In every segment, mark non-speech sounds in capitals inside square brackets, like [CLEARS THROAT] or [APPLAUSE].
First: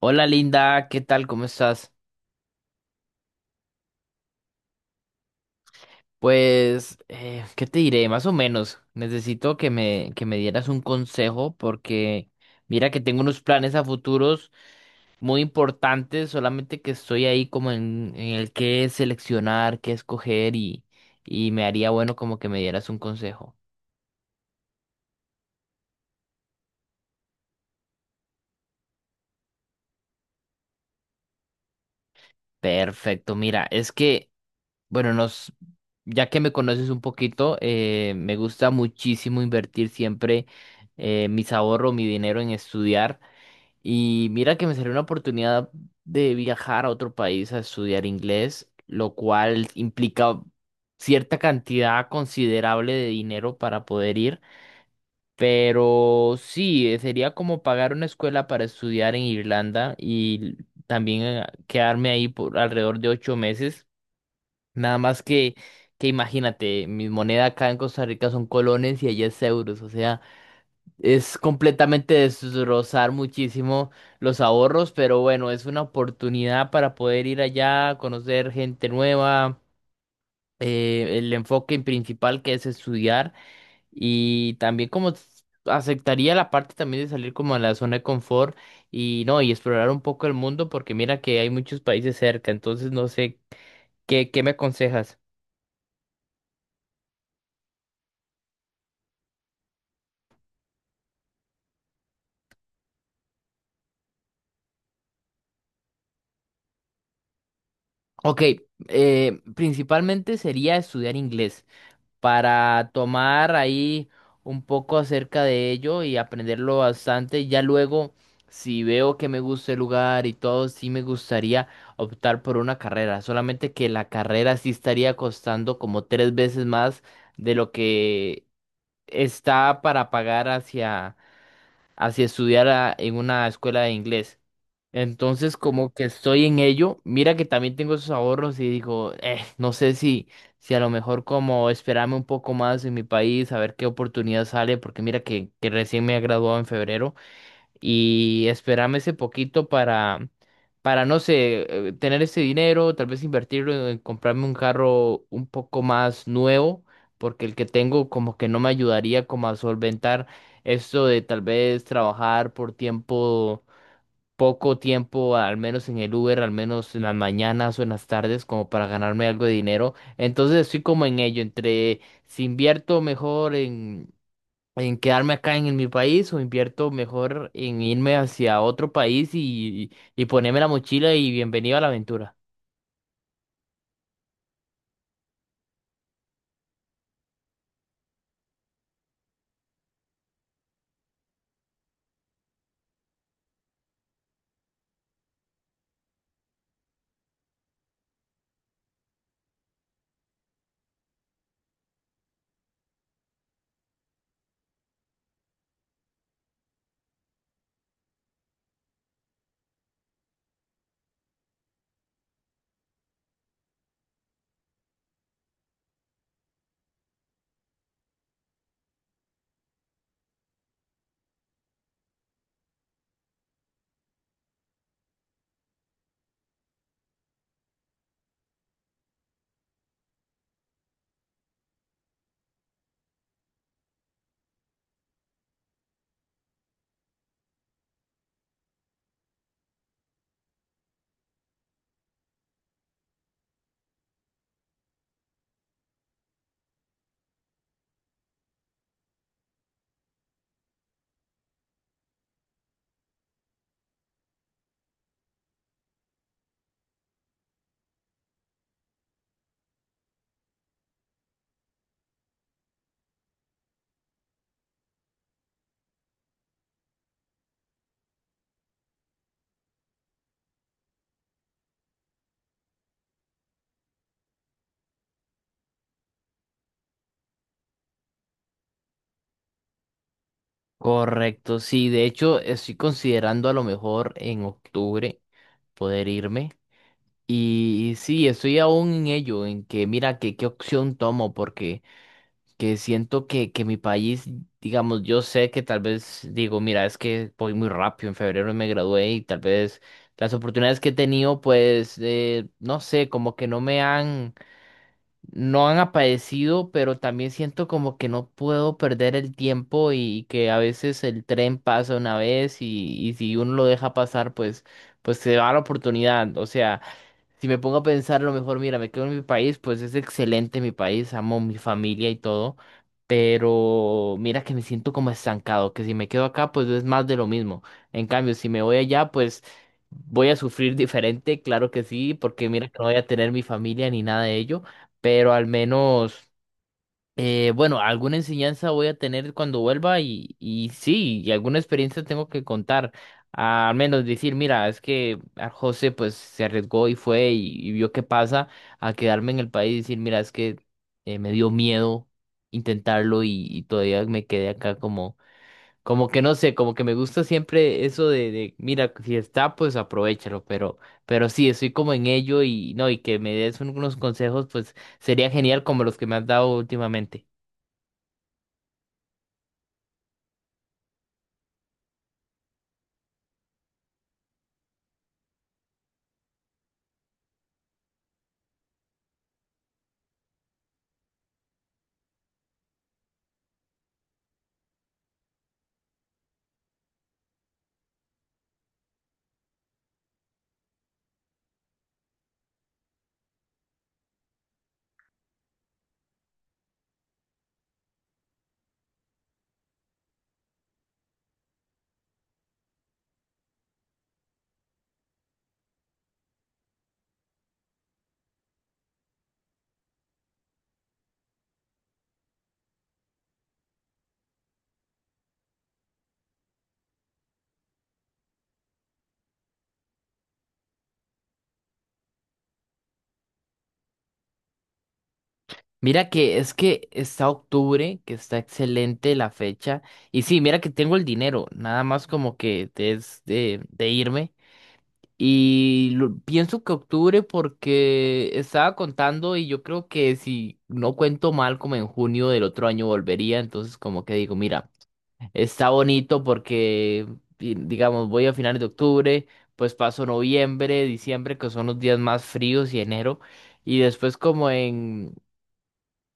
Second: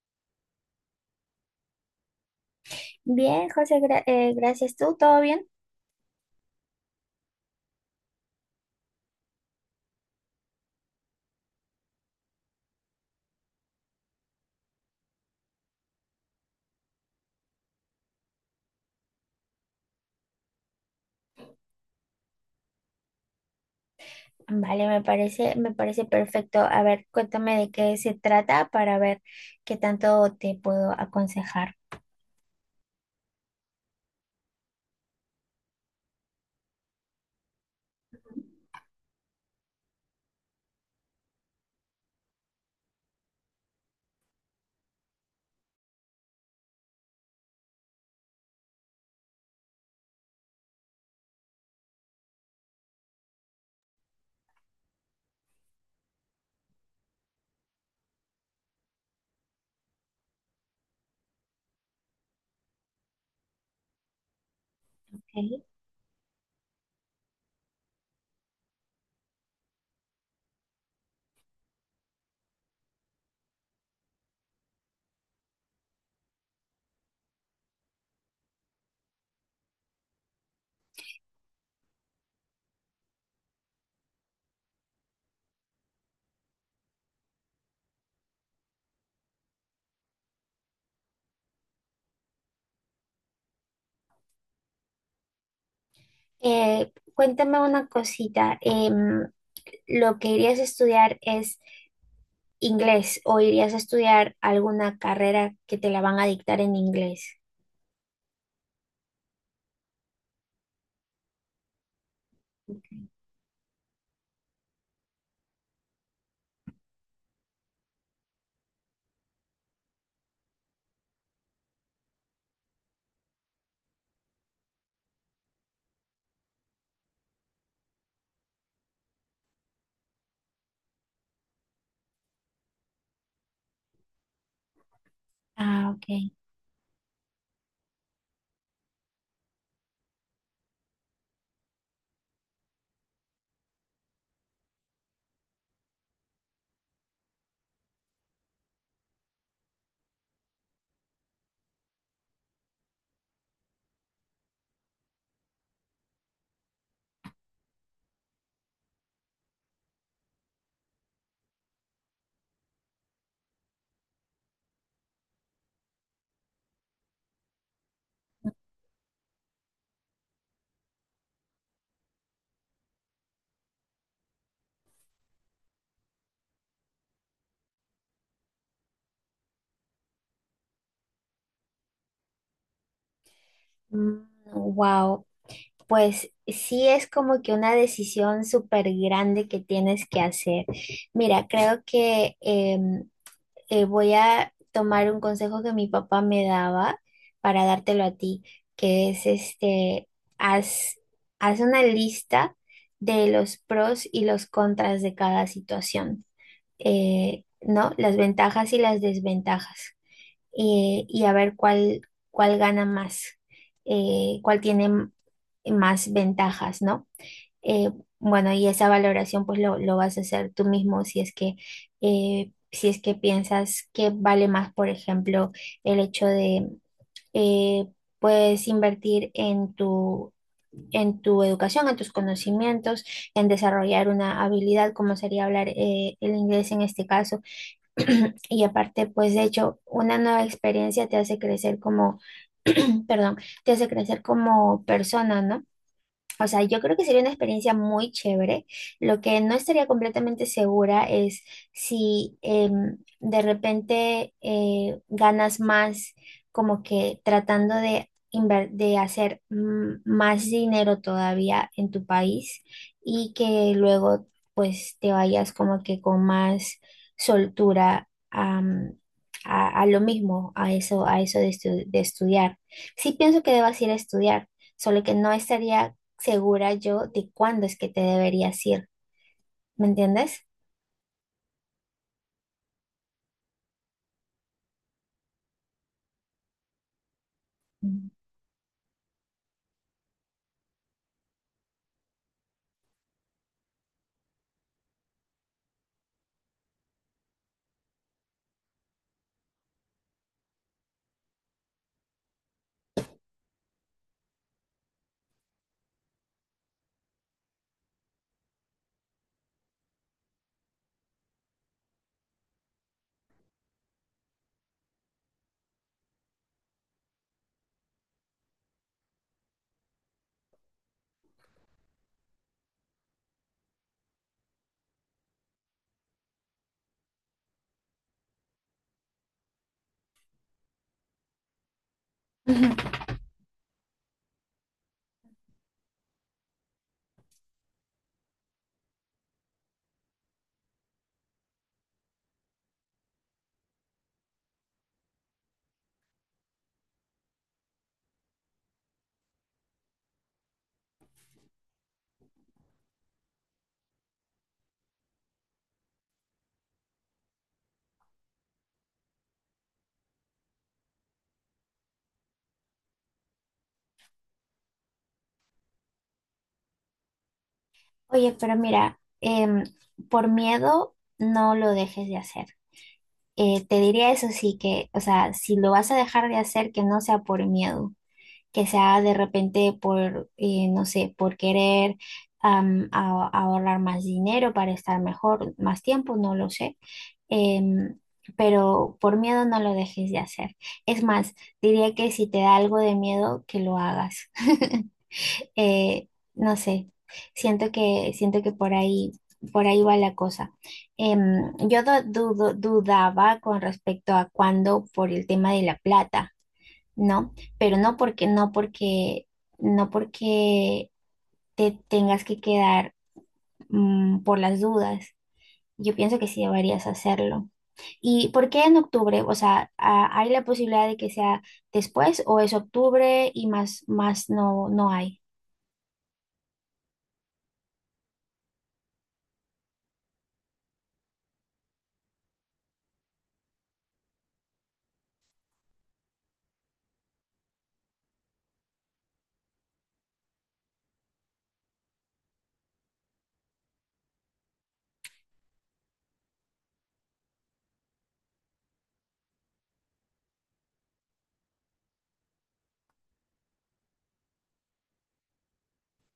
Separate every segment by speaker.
Speaker 1: Hola Linda, ¿qué tal? ¿Cómo estás?
Speaker 2: Bien, José, gracias. ¿Tú? ¿Todo bien?
Speaker 1: Pues, ¿qué te diré? Más o menos. Necesito que me dieras un consejo porque mira que tengo unos planes a futuros muy importantes, solamente que estoy ahí como en el qué seleccionar, qué escoger y me haría bueno como que me dieras un consejo.
Speaker 2: Vale, me parece perfecto. A ver, cuéntame de qué se trata para ver qué tanto te puedo aconsejar.
Speaker 1: Perfecto, mira, es que, bueno, ya que me conoces un poquito, me gusta muchísimo invertir siempre mis ahorros, mi dinero en estudiar. Y mira que me salió una oportunidad de viajar a otro país a estudiar inglés, lo cual implica cierta cantidad considerable de dinero para poder ir. Pero sí, sería como pagar una escuela para estudiar en Irlanda y también quedarme ahí por alrededor de 8 meses. Nada más que,
Speaker 2: Ok.
Speaker 1: que imagínate, mi moneda acá en Costa Rica son colones y allá es euros. O sea, es completamente destrozar muchísimo los ahorros, pero bueno, es una oportunidad para poder ir allá, conocer gente nueva, el enfoque principal que es estudiar y también como aceptaría la parte también de salir como a la zona de confort y no, y explorar un poco el mundo porque mira que hay muchos países cerca, entonces no sé, ¿qué me aconsejas?
Speaker 2: Cuéntame una cosita. ¿Lo que irías a estudiar es inglés o irías a estudiar alguna carrera que te la van a dictar en inglés?
Speaker 1: Ok, principalmente sería estudiar inglés para tomar ahí un poco acerca de ello y aprenderlo bastante. Ya luego, si veo que me gusta el lugar y todo, sí me gustaría optar por una carrera. Solamente que la carrera sí estaría costando como 3 veces más de lo que está para pagar hacia estudiar en una escuela de inglés. Entonces, como
Speaker 2: Ah,
Speaker 1: que
Speaker 2: ok.
Speaker 1: estoy en ello, mira que también tengo esos ahorros y digo, no sé si a lo mejor como esperarme un poco más en mi país, a ver qué oportunidad sale, porque mira que recién me he graduado en febrero y esperarme ese poquito para no sé, tener ese dinero, tal vez invertirlo en comprarme un carro un poco más nuevo, porque el que tengo como que no me ayudaría como a solventar esto de tal vez trabajar por tiempo poco tiempo, al menos en el Uber, al menos en las mañanas o en las tardes, como para ganarme algo de dinero. Entonces estoy como en ello, entre si invierto mejor en quedarme acá en mi país o invierto mejor en irme hacia otro país y ponerme la mochila y bienvenido a la aventura.
Speaker 2: Wow. Pues sí es como que una decisión súper grande que tienes que hacer. Mira, creo que voy a tomar un consejo que mi papá me daba para dártelo a ti, que es este, haz, haz una lista de los pros y los contras de cada situación, ¿no? Las ventajas y las desventajas, y a ver cuál gana más, eh, cuál tiene m- más ventajas, ¿no? Eh, bueno, y esa valoración pues lo vas a hacer tú mismo si es que, si es que piensas que vale más, por ejemplo, el hecho de... eh, puedes invertir en en tu educación, en tus conocimientos, en desarrollar una habilidad como sería hablar el inglés en este caso. [CLEARS THROAT] Y aparte, pues de hecho, una nueva experiencia te hace crecer como, perdón, te hace crecer como persona, ¿no? O sea, yo creo que sería una experiencia muy chévere. Lo que no estaría completamente segura es si de repente ganas más como que tratando de hacer más dinero todavía en tu país y que luego pues te vayas como que con más soltura a lo mismo, a eso, a eso de estudiar. Sí pienso que debas ir a estudiar, solo que no estaría segura yo de cuándo es que te deberías ir, ¿me entiendes?
Speaker 1: Correcto, sí, de hecho estoy considerando a lo mejor en octubre poder irme. Y
Speaker 2: Mm.
Speaker 1: sí, estoy aún en ello, en que mira que qué opción tomo, porque que siento que mi país, digamos, yo sé que tal vez digo, mira, es que voy muy rápido, en febrero me gradué y tal vez las oportunidades que he tenido, pues, no sé, como que no me han, no han aparecido, pero también siento como que no puedo perder el tiempo y, que a veces el tren pasa una vez y si uno lo deja pasar, pues se va la oportunidad, o sea. Si me pongo a pensar, a lo mejor, mira, me quedo en mi país, pues es excelente mi país, amo mi familia y todo, pero mira que me siento como estancado, que si me quedo acá, pues es más de lo mismo. En cambio, si me voy allá, pues voy a sufrir diferente, claro que sí, porque mira que no
Speaker 2: Ujú.
Speaker 1: voy a tener mi familia ni nada de ello, pero al menos. Bueno, alguna enseñanza voy a tener cuando vuelva y sí, y alguna experiencia tengo que contar. Ah, al menos decir, mira, es que a José pues se arriesgó y fue y vio qué pasa a quedarme en el país y decir, mira, es que me dio miedo intentarlo y todavía me quedé acá como que no sé, como que me gusta siempre eso de, mira, si está, pues aprovéchalo, pero sí, estoy como en ello y no, y que me des unos consejos, pues sería genial como los que me has dado últimamente.
Speaker 2: Oye, pero mira, por miedo no lo dejes de hacer. Te diría eso sí que, o sea, si lo vas a dejar de hacer, que no sea por miedo, que sea de repente por, no sé, por querer ahorrar más dinero para estar mejor, más tiempo, no lo sé. em, pero por miedo no lo dejes de hacer. Es más, diría que si te da algo de miedo, que lo hagas. [LAUGHS] Eh, no sé, siento que por por ahí va la cosa. Yo dudaba con respecto a cuándo por el tema de la plata, ¿no? Pero no porque te tengas que quedar, por las dudas. Yo pienso que sí deberías hacerlo. ¿Y por qué en octubre? O sea, ¿hay la posibilidad de que sea después o es octubre y más no, no hay?
Speaker 1: Mira que es que está octubre, que está excelente la fecha. Y sí, mira que tengo el dinero, nada más como que es de irme. Y pienso que octubre porque estaba contando y yo creo que si no cuento mal, como en junio del otro año volvería. Entonces como que digo, mira, está bonito porque, digamos, voy a finales de octubre, pues paso noviembre, diciembre, que son los días más fríos y enero. Y después como en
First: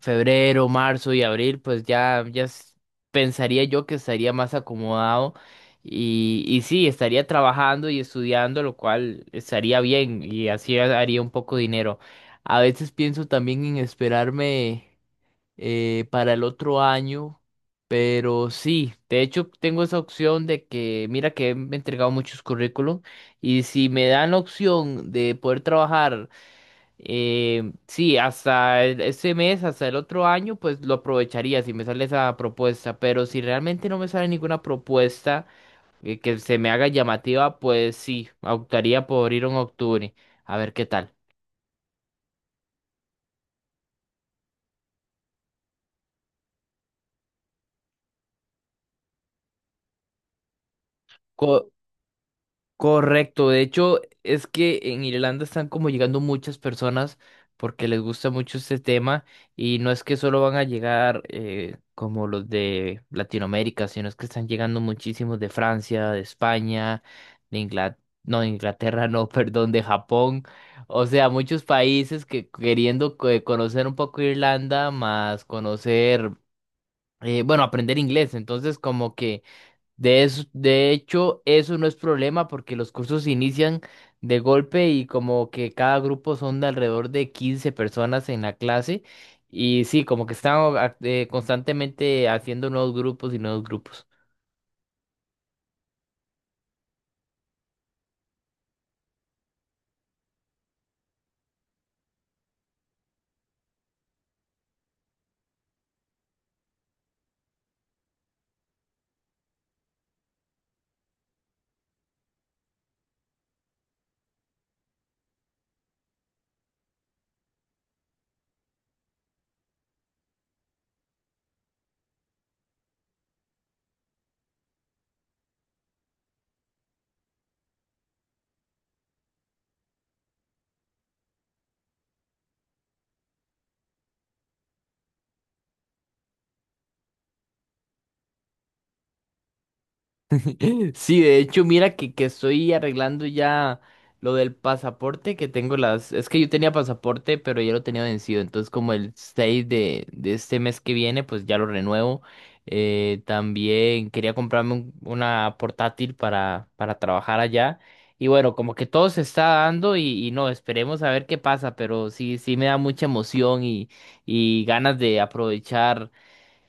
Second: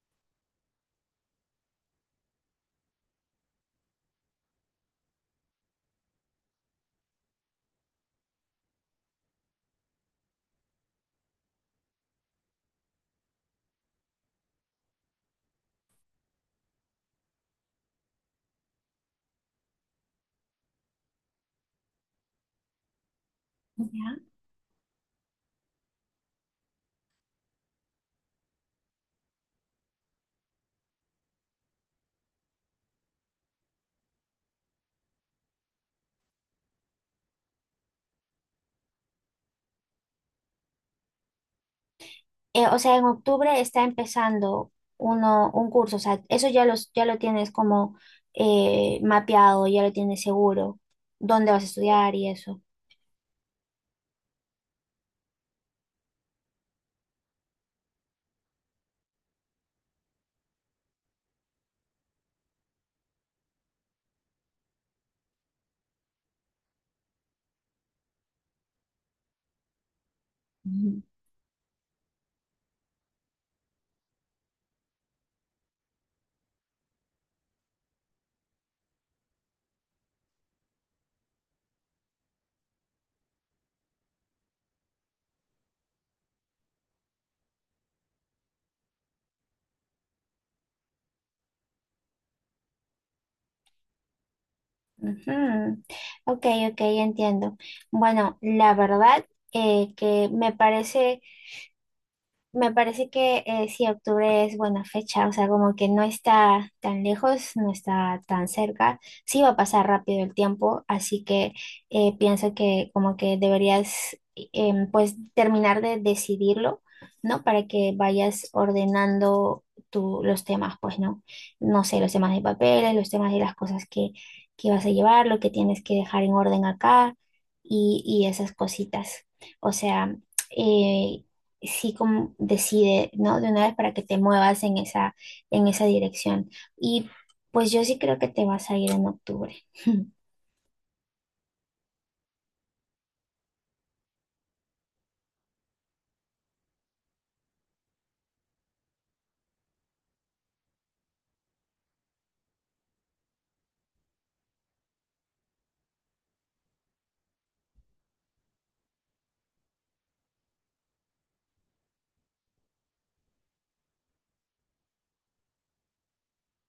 Speaker 1: febrero, marzo y abril, pues pensaría yo que estaría más acomodado y sí, estaría trabajando y estudiando, lo cual estaría bien y así haría un poco de dinero. A veces pienso también en esperarme para el otro año, pero sí, de hecho tengo esa opción de que, mira que me he entregado muchos currículum y si me
Speaker 2: Ya.
Speaker 1: dan la opción de poder trabajar sí, hasta este mes, hasta el otro año, pues lo aprovecharía si me sale esa propuesta, pero si realmente no me sale ninguna propuesta que se me haga llamativa, pues sí, optaría por ir en octubre, a ver qué tal.
Speaker 2: O sea, en octubre está empezando un curso, o sea, eso ya, ya lo tienes como mapeado, ya lo tienes seguro, dónde vas a estudiar y eso.
Speaker 1: Correcto, de hecho es que en Irlanda están como llegando muchas personas porque les gusta mucho este tema y no es que solo van a llegar como los de Latinoamérica, sino es que están llegando muchísimos de Francia, de España, de Inglaterra, no, de Inglaterra no, [LAUGHS] perdón, de Japón,
Speaker 2: Ujú.
Speaker 1: o sea, muchos países que queriendo conocer un poco Irlanda, más conocer, bueno, aprender inglés, entonces como que de de hecho, eso no es problema porque los cursos inician de golpe y como que cada grupo son de alrededor de 15 personas en la clase y sí, como que están constantemente haciendo nuevos grupos y nuevos grupos.
Speaker 2: Ujú. Ok, ok, entiendo. Bueno, la verdad que me parece me parece que sí, octubre es buena fecha, o sea, como que no está tan lejos, no está tan cerca, sí va a pasar rápido el tiempo, así que pienso que como que deberías pues terminar de decidirlo, ¿no? Para que vayas ordenando los temas, pues, ¿no? No sé, los temas de papeles, los temas de las cosas que vas a llevar, lo que tienes que dejar en orden acá y esas cositas, o sea... eh, sí, como decide, ¿no? De una vez para que te muevas en en esa dirección. Y pues yo sí creo que te vas a ir en octubre. [LAUGHS]
Speaker 1: [LAUGHS] Sí, de hecho, mira que estoy arreglando ya lo del pasaporte que tengo Es que yo tenía pasaporte, pero ya lo tenía vencido. Entonces, como el 6 de este mes que viene, pues ya lo renuevo. También quería comprarme una portátil para trabajar allá. Y bueno, como que todo se está dando y no, esperemos a ver qué pasa, pero sí, sí me da mucha emoción y ganas de aprovechar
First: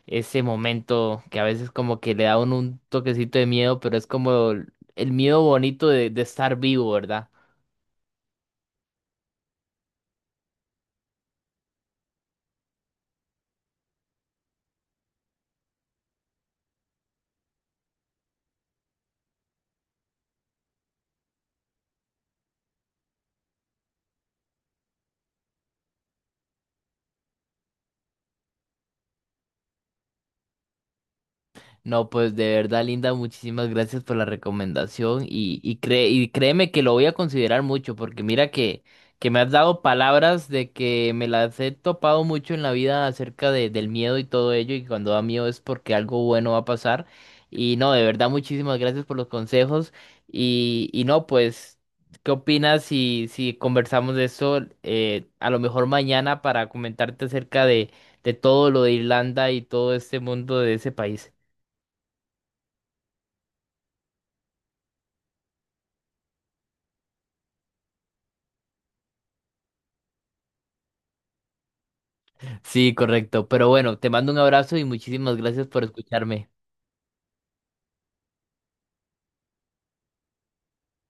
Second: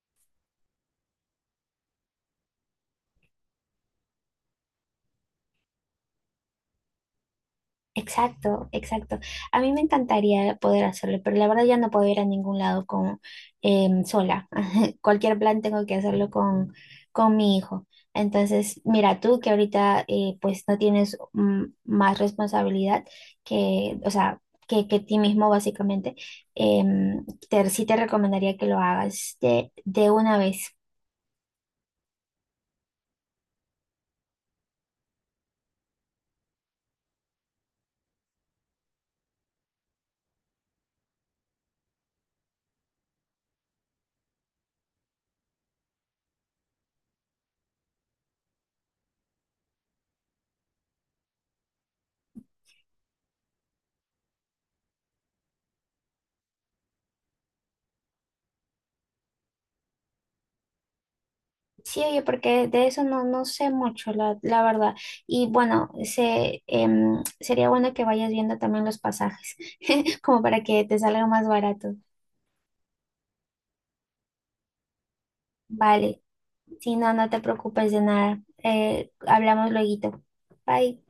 Speaker 1: ese momento que a veces como que le da a uno un toquecito de miedo, pero es como el miedo bonito de estar vivo, ¿verdad?
Speaker 2: Exacto, exacto. A mí me encantaría poder hacerlo, pero la verdad ya no puedo ir a ningún lado con, sola. Cualquier plan tengo que hacerlo con mi hijo. Entonces, mira, tú que ahorita pues no tienes más responsabilidad que, o sea, que ti mismo básicamente, sí te recomendaría que lo hagas de una vez.
Speaker 1: No, pues de verdad, Linda, muchísimas gracias por la recomendación y créeme que lo voy a considerar mucho porque mira que me has dado palabras de que me las he topado mucho en la vida acerca del miedo y todo ello y cuando da miedo es porque algo bueno va a pasar y no, de verdad, muchísimas gracias por los consejos y no, pues, ¿qué opinas si conversamos de eso a lo mejor mañana para comentarte acerca de todo lo de Irlanda y todo este mundo de ese país?
Speaker 2: Sí, oye, porque de eso no, no sé mucho, la verdad. Y bueno, sería bueno que vayas viendo también los pasajes, [LAUGHS] como para que te salga más barato.
Speaker 1: Sí, correcto. Pero bueno, te mando un abrazo y muchísimas gracias por
Speaker 2: Vale.
Speaker 1: escucharme.
Speaker 2: Si no, no te preocupes de nada. Hablamos lueguito. Bye.